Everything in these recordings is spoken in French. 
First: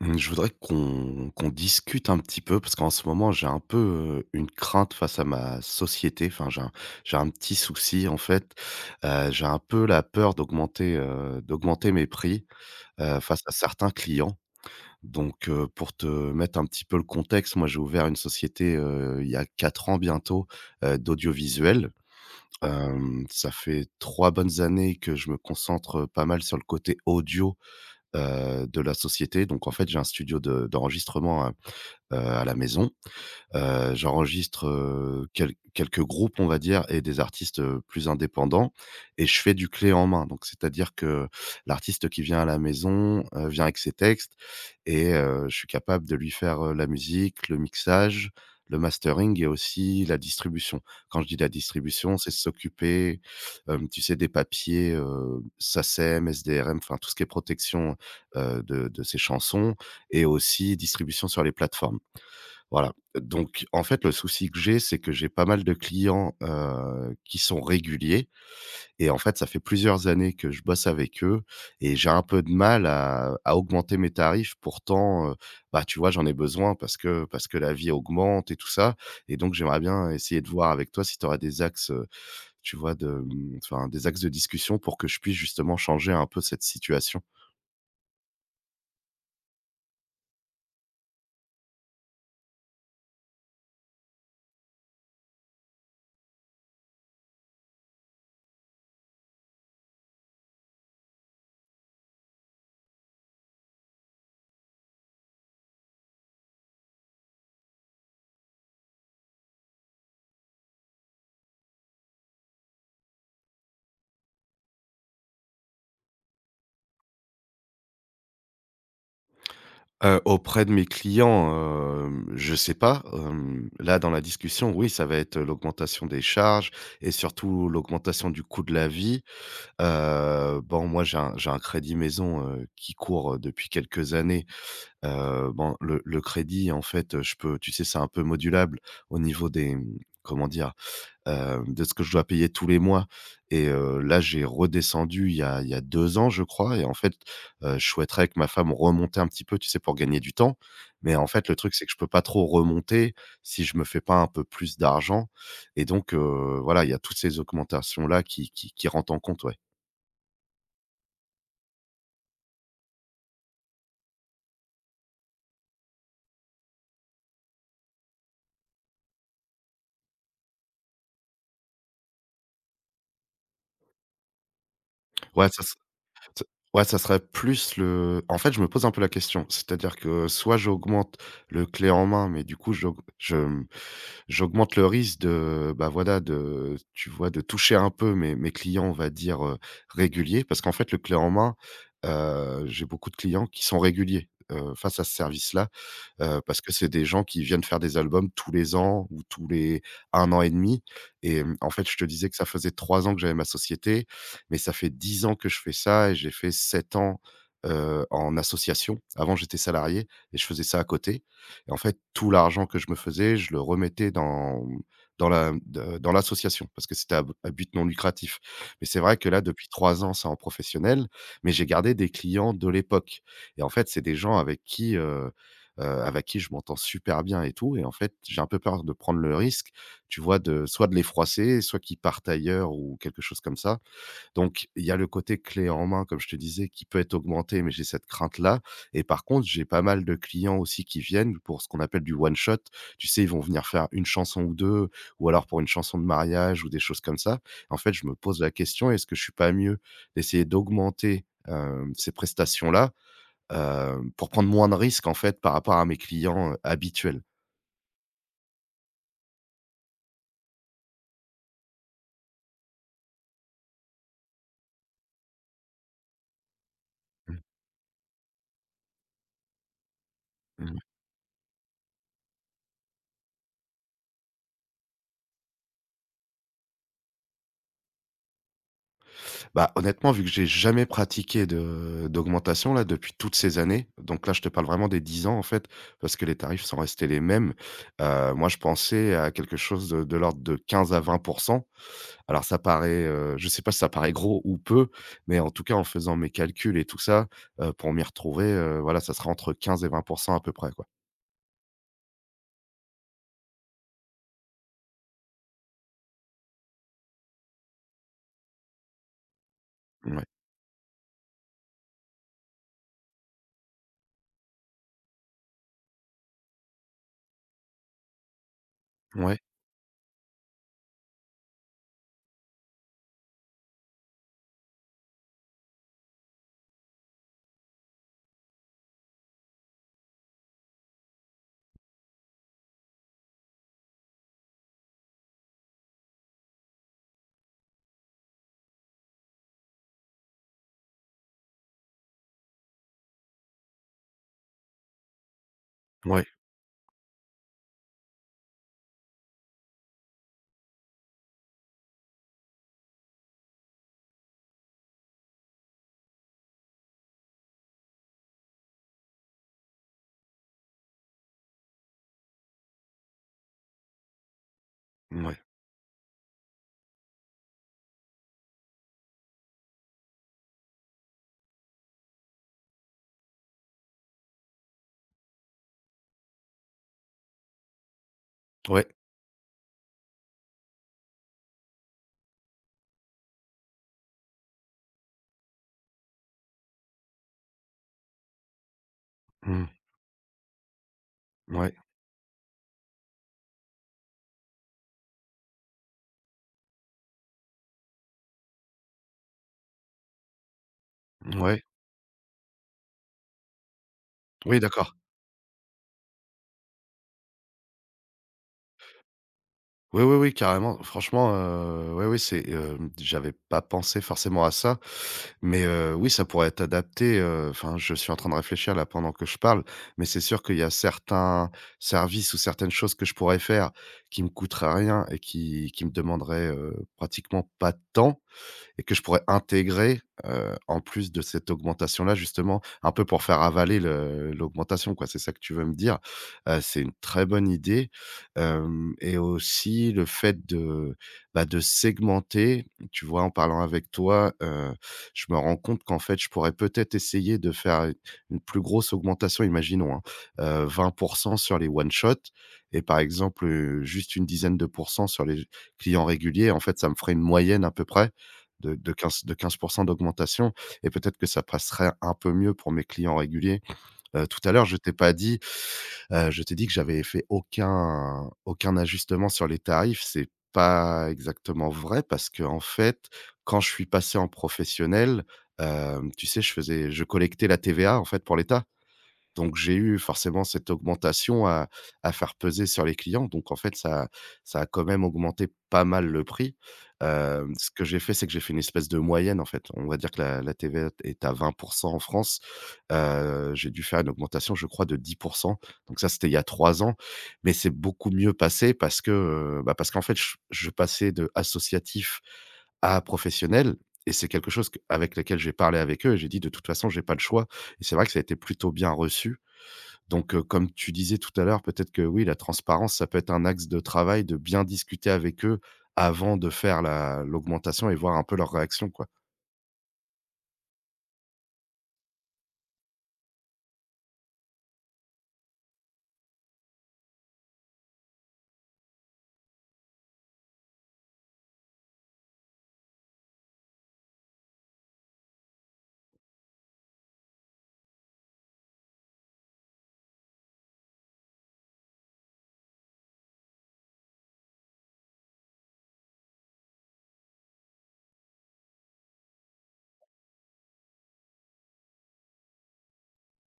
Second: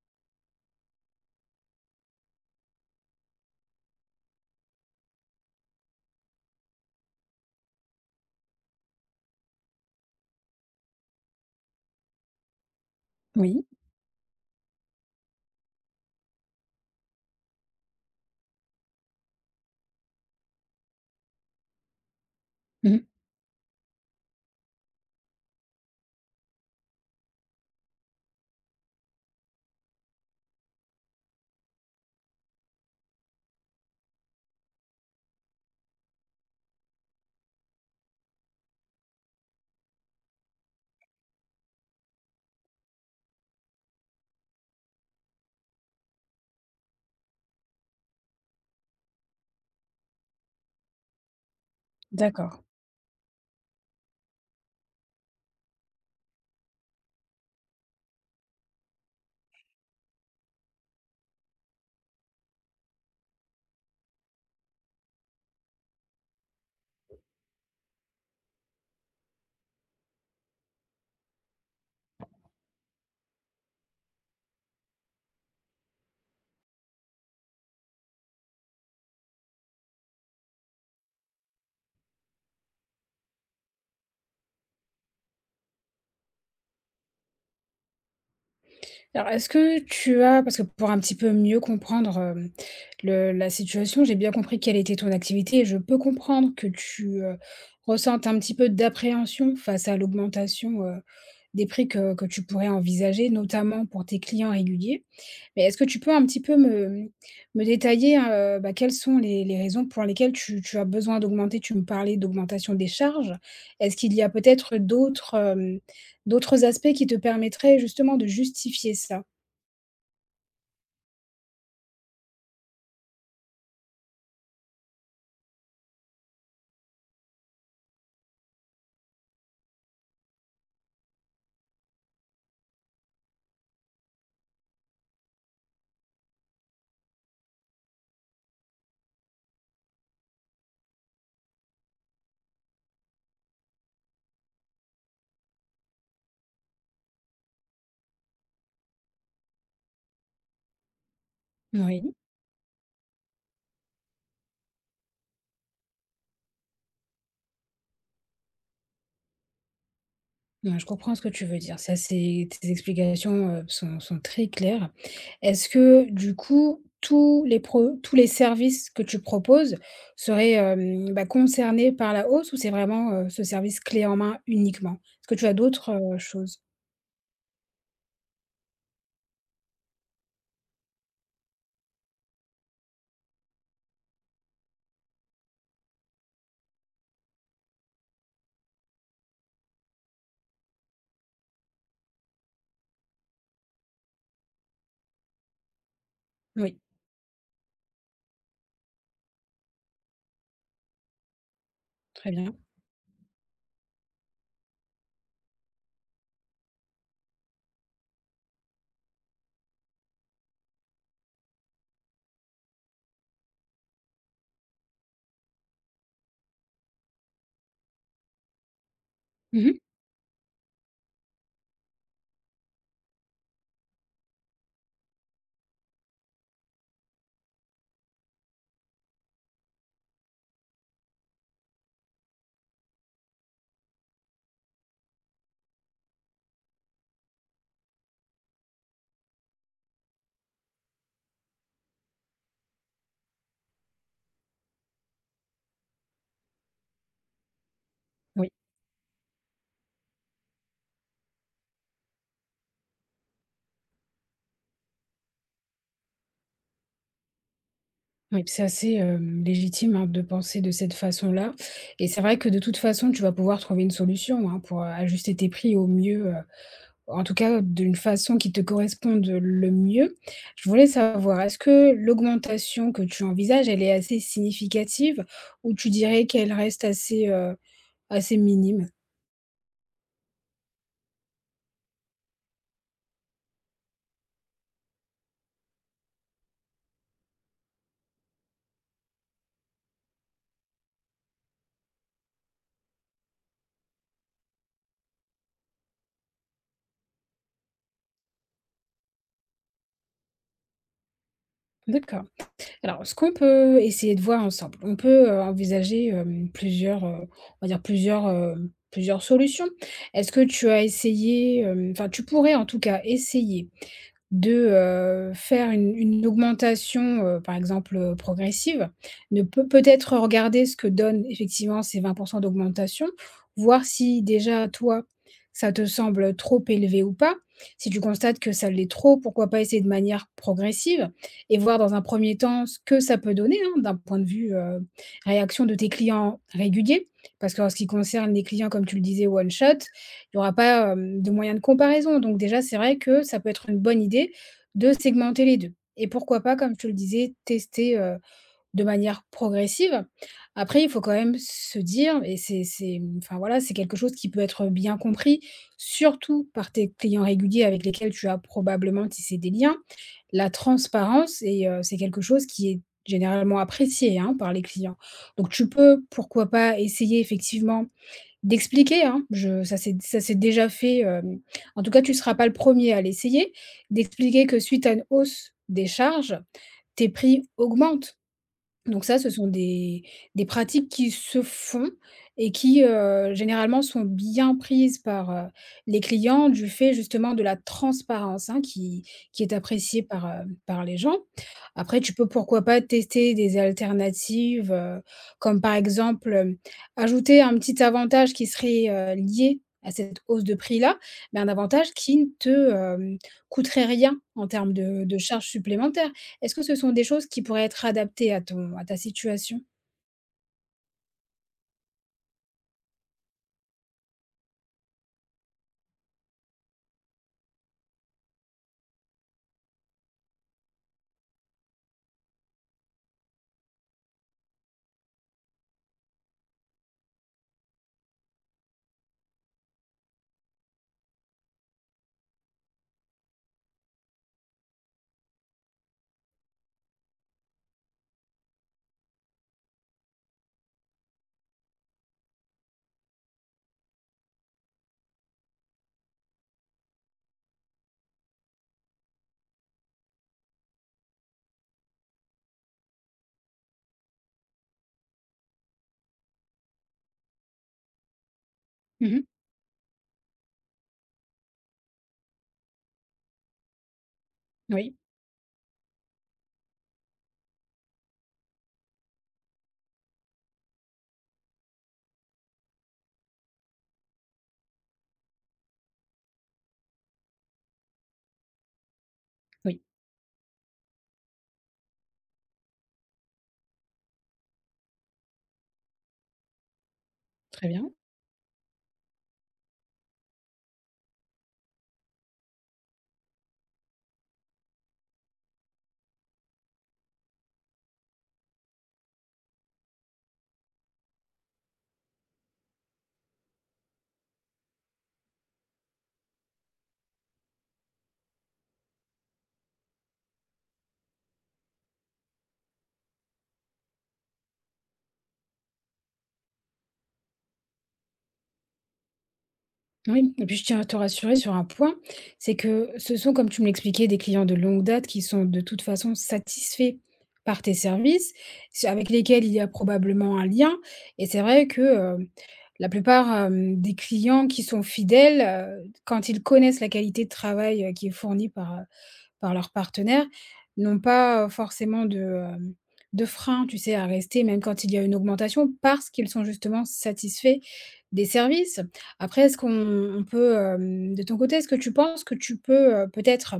Mmh, je voudrais qu'on discute un petit peu parce qu'en ce moment, j'ai un peu, une crainte face à ma société. Enfin, j'ai un petit souci, en fait. J'ai un peu la peur d'augmenter, d'augmenter mes prix, face à Oui. certains clients. Donc, pour te mettre un petit peu le contexte, moi, j'ai ouvert une société, il y a 4 ans bientôt, d'audiovisuel. Mmh. Ça fait 3 bonnes années que je me concentre pas mal sur le côté audio de la société. Donc en fait, j'ai un studio de d'enregistrement, à la maison. J'enregistre, quelques groupes, on va dire, et des artistes, plus indépendants, et je fais du clé en main. Donc c'est-à-dire que l'artiste qui vient à la maison, vient avec ses textes, et je suis capable de lui faire, la musique, le mixage, le mastering et aussi la distribution. Quand je dis la distribution, c'est D'accord. s'occuper, tu sais, des papiers, SACEM, SDRM, enfin tout ce qui est protection, de ces chansons, et aussi distribution sur les plateformes. Voilà, donc en fait, le souci que j'ai, c'est que j'ai pas mal de clients, qui sont réguliers, et en fait, ça fait plusieurs années que je bosse avec eux, et j'ai un peu de mal à augmenter mes tarifs. Pourtant, bah, tu vois, j'en ai besoin parce que la vie augmente et tout ça, et donc j'aimerais bien essayer de voir avec toi si tu auras des axes, tu vois, de, enfin, des axes de discussion pour que je puisse justement changer un peu cette situation. Alors est-ce que tu as parce que pour un petit peu mieux comprendre, le la situation. J'ai bien compris quelle était ton activité et je peux comprendre que tu, ressentes un petit peu d'appréhension face à l'augmentation, des prix que tu pourrais envisager, notamment pour tes clients réguliers. Mais est-ce que tu peux un petit peu me détailler, bah, quelles sont les raisons pour lesquelles tu as besoin d'augmenter? Tu me parlais d'augmentation des charges. Est-ce qu'il y a peut-être d'autres, d'autres aspects qui te permettraient justement de justifier ça? Auprès de mes clients, je sais pas, là, dans la discussion, oui, ça va être l'augmentation des charges et surtout l'augmentation du coût de la vie. Bon, moi, j'ai un crédit maison, qui court depuis quelques années. Bon, le crédit, en fait, je peux, tu sais, c'est un peu modulable au niveau des, comment dire? De ce que je dois payer tous les mois. Et là, j'ai redescendu il y a 2 ans, je crois, et en fait, je souhaiterais que ma femme remonte un petit peu, tu sais, pour gagner du temps. Mais en fait, le truc, c'est que je peux Oui, pas trop remonter si je me fais pas un peu plus d'argent, et donc voilà, il y a toutes ces augmentations-là qui rentrent en compte, ouais. ouais, je comprends ce que tu veux dire. Ça, c'est tes explications, sont très claires. Est-ce que du coup, tous les pro tous les services que tu proposes seraient, hem, bah, concernés par la hausse ou c'est vraiment, ce service clé en main uniquement? Est-ce que tu Ouais, as ça s d'autres, t choses? Ouais, ça serait plus le en fait, je me pose un peu la question, c'est-à-dire que soit j'augmente le clé en main, mais du coup, j'aug je, mmh j'augmente le risque de, bah, voilà, de, tu vois, de toucher un peu mes clients, on va dire, réguliers. Parce qu'en fait, le clé en main, j'ai beaucoup de clients qui sont réguliers, face à ce service-là, parce que Oui, c'est des gens qui viennent faire des albums tous les ans ou tous les un an et demi, et en fait, je te disais très que ça bien. faisait 3 ans que j'avais ma société, mais ça fait 10 ans que je fais ça, et j'ai fait 7 ans, en association. Avant, j'étais salarié et je faisais ça à côté, et en fait, tout l'argent que je me faisais, je le remettais dans mmh, dans la de dans l'association parce que c'était à but non lucratif. Mais c'est vrai que là, depuis Mmh. 3 ans, c'est en professionnel, mais j'ai gardé des clients de l'époque, et en fait, c'est des gens avec qui je m'entends super bien et tout, et en fait, j'ai un peu peur de prendre le risque, tu vois, de soit de les froisser, soit qu'ils partent ailleurs ou quelque chose comme ça. Donc il y a le côté clé en main, comme je te disais, qui peut être augmenté, mais j'ai cette crainte-là, et par contre, j'ai pas mal de clients aussi qui viennent pour ce qu'on appelle du one shot. Tu sais, ils vont venir faire une chanson ou 2, ou alors pour une chanson de mariage ou des choses comme ça. En fait, je me pose Oui, la question, est-ce que je suis pas mieux d'essayer d'augmenter, ces prestations-là, pour prendre moins de risques, en fait, par rapport à mes clients, habituels. oui, c'est assez, hem, légitime, hein, de penser de cette façon-là et c'est vrai que de toute façon, tu vas pouvoir trouver une solution, hein, pour, ajuster tes prix au mieux. En tout cas, d'une façon qui te corresponde le mieux. Je Mmh mh. voulais savoir, est-ce que l'augmentation que tu envisages, elle est assez significative ou tu dirais qu'elle reste assez, assez minime? Bah, honnêtement, vu que j'ai jamais pratiqué de d'augmentation, là, depuis toutes ces années, donc là, je te parle vraiment des 10 ans, en fait, parce que les tarifs sont restés les mêmes. Moi, je pensais à quelque chose de l'ordre de 15 à 20%. Alors ça paraît, je sais pas si ça paraît gros ou peu, mais en tout cas, en faisant mes calculs et tout ça, pour m'y retrouver, voilà, ça sera entre 15 et 20% à peu près, quoi. D'accord. Alors, ce qu'on peut essayer de voir ensemble, on peut, envisager, plusieurs, on va dire plusieurs, plusieurs solutions. Ouais. Est-ce que tu as essayé, hem, enfin, tu pourrais en tout cas essayer de, faire une augmentation, par exemple, progressive. Ouais, Ne peut peut-être regarder ce que donnent effectivement ces 20% d'augmentation, voir si déjà toi, ça te semble trop élevé ou pas. Si tu constates que ça l'est trop, pourquoi pas essayer de manière progressive? Et voir dans un premier temps ce que ça peut donner, hein, d'un point de vue, réaction de tes clients réguliers. Parce que en ce qui concerne les clients, comme tu le disais, one shot, il n'y aura pas, hem, de moyen de comparaison. Donc déjà, c'est vrai que ça peut être une bonne idée de segmenter les 2 et ouais, pourquoi pas, comme tu le disais, tester, de manière progressive. Après, il faut quand même se dire et c'est enfin, voilà, c'est quelque chose qui peut être bien compris, surtout par tes clients réguliers avec lesquels tu as probablement tissé des liens. La transparence et c'est quelque chose qui est généralement apprécié, hein, par les clients. ouais, ouais, Donc tu peux, pourquoi pas, essayer effectivement d'expliquer, hein, je ça s'est déjà fait, hem, en tout cas, tu ne seras pas le premier à l'essayer, d'expliquer que suite à une hausse des charges, tes prix augmentent. ouais, Donc ça, ce sont des pratiques qui se font et qui, généralement sont bien prises par, les clients du fait justement de la transparence, hein, qui est mmh, appréciée par, par les gens. ouais, Après, tu peux pourquoi pas tester des alternatives, comme par exemple, ajouter un petit avantage qui serait, lié à cette hausse de prix-là, mais un ouais. avantage qui ne te, coûterait rien en Oui, termes d'accord. de charges supplémentaires. Est-ce que ce sont des choses qui pourraient être adaptées à ton à ta situation? Oui, oui, oui, carrément. Franchement, oui, oui, j'avais pas pensé forcément à ça, mais oui, ça pourrait être adapté, enfin, je suis en train de réfléchir là pendant que je parle, mais c'est sûr qu'il y a certains services ou certaines choses que je pourrais faire qui me coûteraient rien et qui me demanderaient, pratiquement pas de temps. Et que je pourrais intégrer, en plus de cette augmentation-là justement, un peu pour faire avaler le l'augmentation, quoi, c'est ça que tu veux me dire? C'est une très bonne idée, hem et aussi le fait de, bah, de segmenter, tu vois? En parlant avec toi, je me rends compte qu'en fait, je pourrais peut-être essayer de faire u une plus grosse augmentation, imaginons, hein, 20 sur les one shot, et par exemple, juste une dizaine de pourcents sur les clients réguliers. En fait, ça me ferait une moyenne à peu près de Mmh. 15% d'augmentation, et peut-être que ça passerait un peu mieux pour mes clients réguliers. Tout à l'heure, je t'ai Oui, pas dit, je t'ai dit que j'avais fait aucun ajustement sur les tarifs. C'est pas exactement vrai, parce que en fait, quand je suis passé en professionnel, tu sais, je collectais la TVA, en fait, pour l'État. Donc j'ai oui, eu forcément cette augmentation à faire peser sur les clients. Donc en fait, ça a quand même augmenté pas mal le prix. Très Ce que bien. j'ai fait, c'est que j'ai fait une espèce de moyenne, en fait. On va dire que la TVA est à 20 en France. J'ai dû faire une augmentation, je crois, de 10. Donc ça, c'était il y a 3 ans, mais c'est beaucoup mieux passé parce que, bah, parce qu'en fait, je passais de associatif à professionnel, et c'est quelque chose q avec lequel j'ai parlé avec eux, et j'ai dit: «De toute façon, j'ai pas le choix», et c'est vrai que ça a été plutôt bien reçu. Donc, comme tu disais tout à l'heure, peut-être que oui, la transparence, ça peut être un axe de travail, de bien discuter avec eux avant de faire la l'augmentation et voir un peu leur réaction, quoi. Oui et puis je tiens à te rassurer sur un point, c'est que ce sont, comme tu me l'expliquais, des clients de longue date qui sont de toute façon satisfaits par tes services, c'est avec lesquels il y a probablement un lien et c'est vrai que, la plupart, des clients qui sont fidèles, quand ils connaissent la qualité de travail, qui est fournie par, par leur partenaire, n'ont pas, forcément de, de frein, tu sais, à rester même quand il y a une augmentation parce qu'ils sont justement satisfaits des services. Après est-ce qu'on on peut, hem, de ton côté, est-ce que tu penses que tu peux, peut-être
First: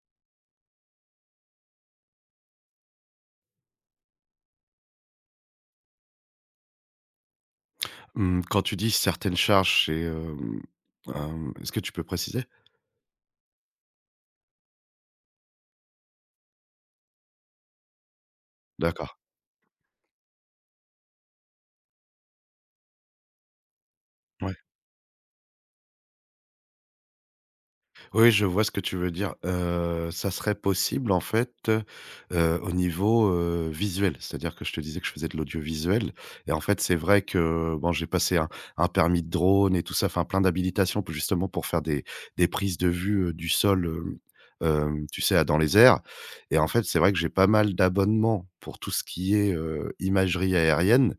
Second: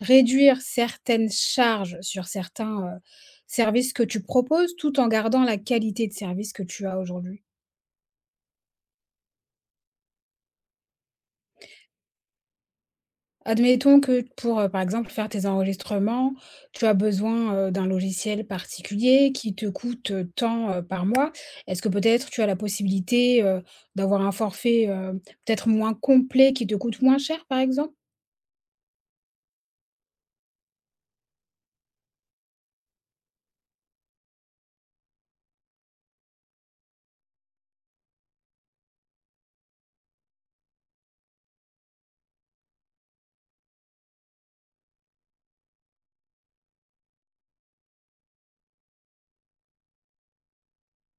réduire certaines charges sur certains, services que tu proposes, tout en gardant la qualité de service que tu as aujourd'hui? Mmh, Quand tu dis certaines charges, c'est, est-ce que tu peux préciser? Admettons que pour, par exemple, faire tes enregistrements, tu as besoin, d'un logiciel D'accord, particulier qui te coûte, tant, par mois. Est-ce que peut-être tu as la possibilité, d'avoir un ouais. forfait, peut-être moins complet qui te coûte moins cher, par exemple? Oui, je vois ce que tu veux dire. Ça serait possible en fait, au niveau, visuel. C'est-à-dire que je te disais que je faisais de l'audiovisuel, et en fait, c'est vrai que, bon, j'ai passé un permis de drone et tout ça, enfin plein d'habilitations pour justement pour faire des prises de vue, du sol, tu sais, à dans les airs, et en fait, c'est vrai que j'ai pas mal d'abonnements pour tout ce qui est, imagerie aérienne.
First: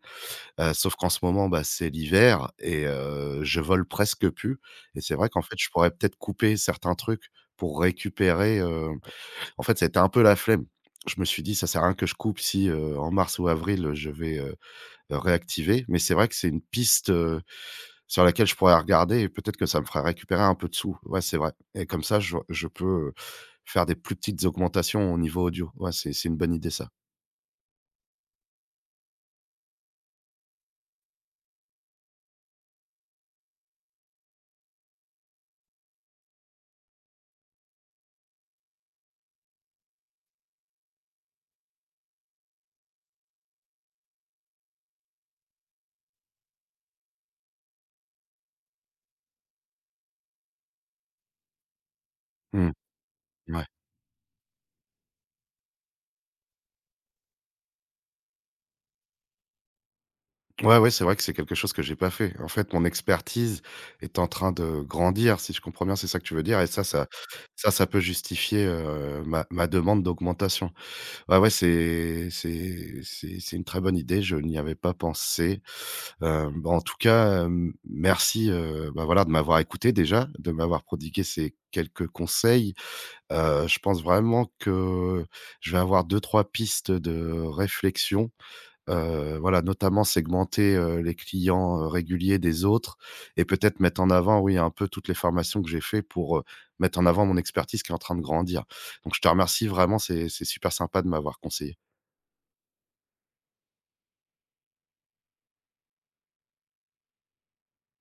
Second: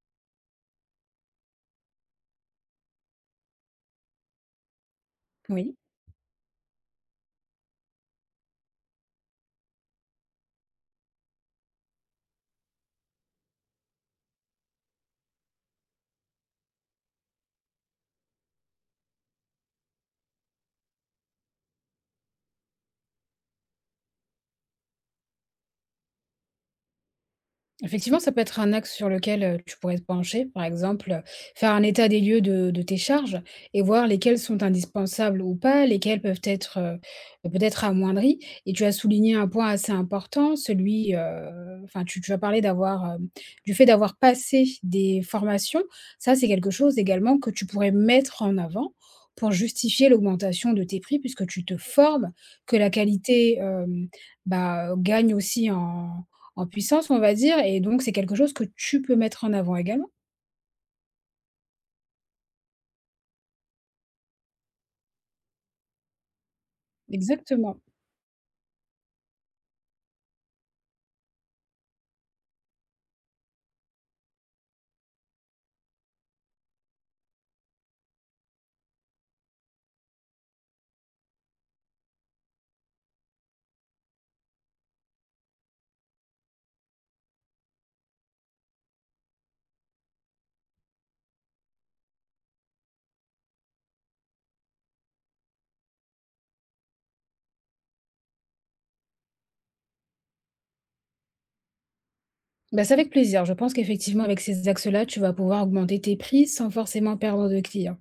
Sauf qu'en ce moment, bah, c'est l'hiver et je vole presque plus, et c'est vrai qu'en fait, je Oui. pourrais peut-être couper certains trucs pour récupérer, en fait, c'était un peu la flemme. Je me suis dit: «Ça sert à rien que je coupe si, en mars ou avril, je vais, réactiver», mais c'est vrai que c'est une piste, sur laquelle je pourrais regarder, et peut-être que ça me ferait récupérer un peu de sous. Ouais, c'est vrai, et comme ça, je peux faire des plus petites augmentations au niveau audio. Ouais, c'est une bonne idée, ça. Effectivement, ça peut être un axe sur lequel, tu pourrais te pencher. Par exemple, faire un état des lieux de tes charges et voir lesquelles sont indispensables ou pas, lesquelles peuvent être, peut-être amoindries et tu as souligné un point assez important, celui, enfin, tu as parlé d'avoir, du fait d'avoir passé des formations. Ça, c'est quelque chose également que tu pourrais mettre en avant pour justifier l'augmentation de tes prix puisque tu te formes, Mmh. que la qualité, Ouais. Bah, gagne aussi en en puissance, on va dire et donc c'est quelque chose que tu peux mettre en avant également. Ouais, ouais, c'est vrai que c'est quelque chose que j'ai pas fait. En fait, mon expertise est en train de grandir, si je comprends bien, c'est ça que tu veux dire, et Exactement. ça peut justifier, ma demande d'augmentation. Ouais, ouais, c'est une très bonne idée, je n'y avais pas pensé. Bah, en tout cas, merci, bah, voilà, de m'avoir écouté déjà, de m'avoir prodigué ces quelques conseils. Je pense vraiment que je vais avoir deux trois pistes de réflexion. Voilà, notamment segmenter, les clients, réguliers des autres, et peut-être mettre en avant, oui, un peu toutes les formations que j'ai fait pour, mettre en avant mon expertise qui est en train de grandir. Donc je te remercie vraiment, c'est super sympa de m'avoir conseillé. Bah, c'est avec plaisir. Je pense qu'effectivement, avec ces axes-là, tu vas pouvoir augmenter tes prix sans forcément perdre de clients.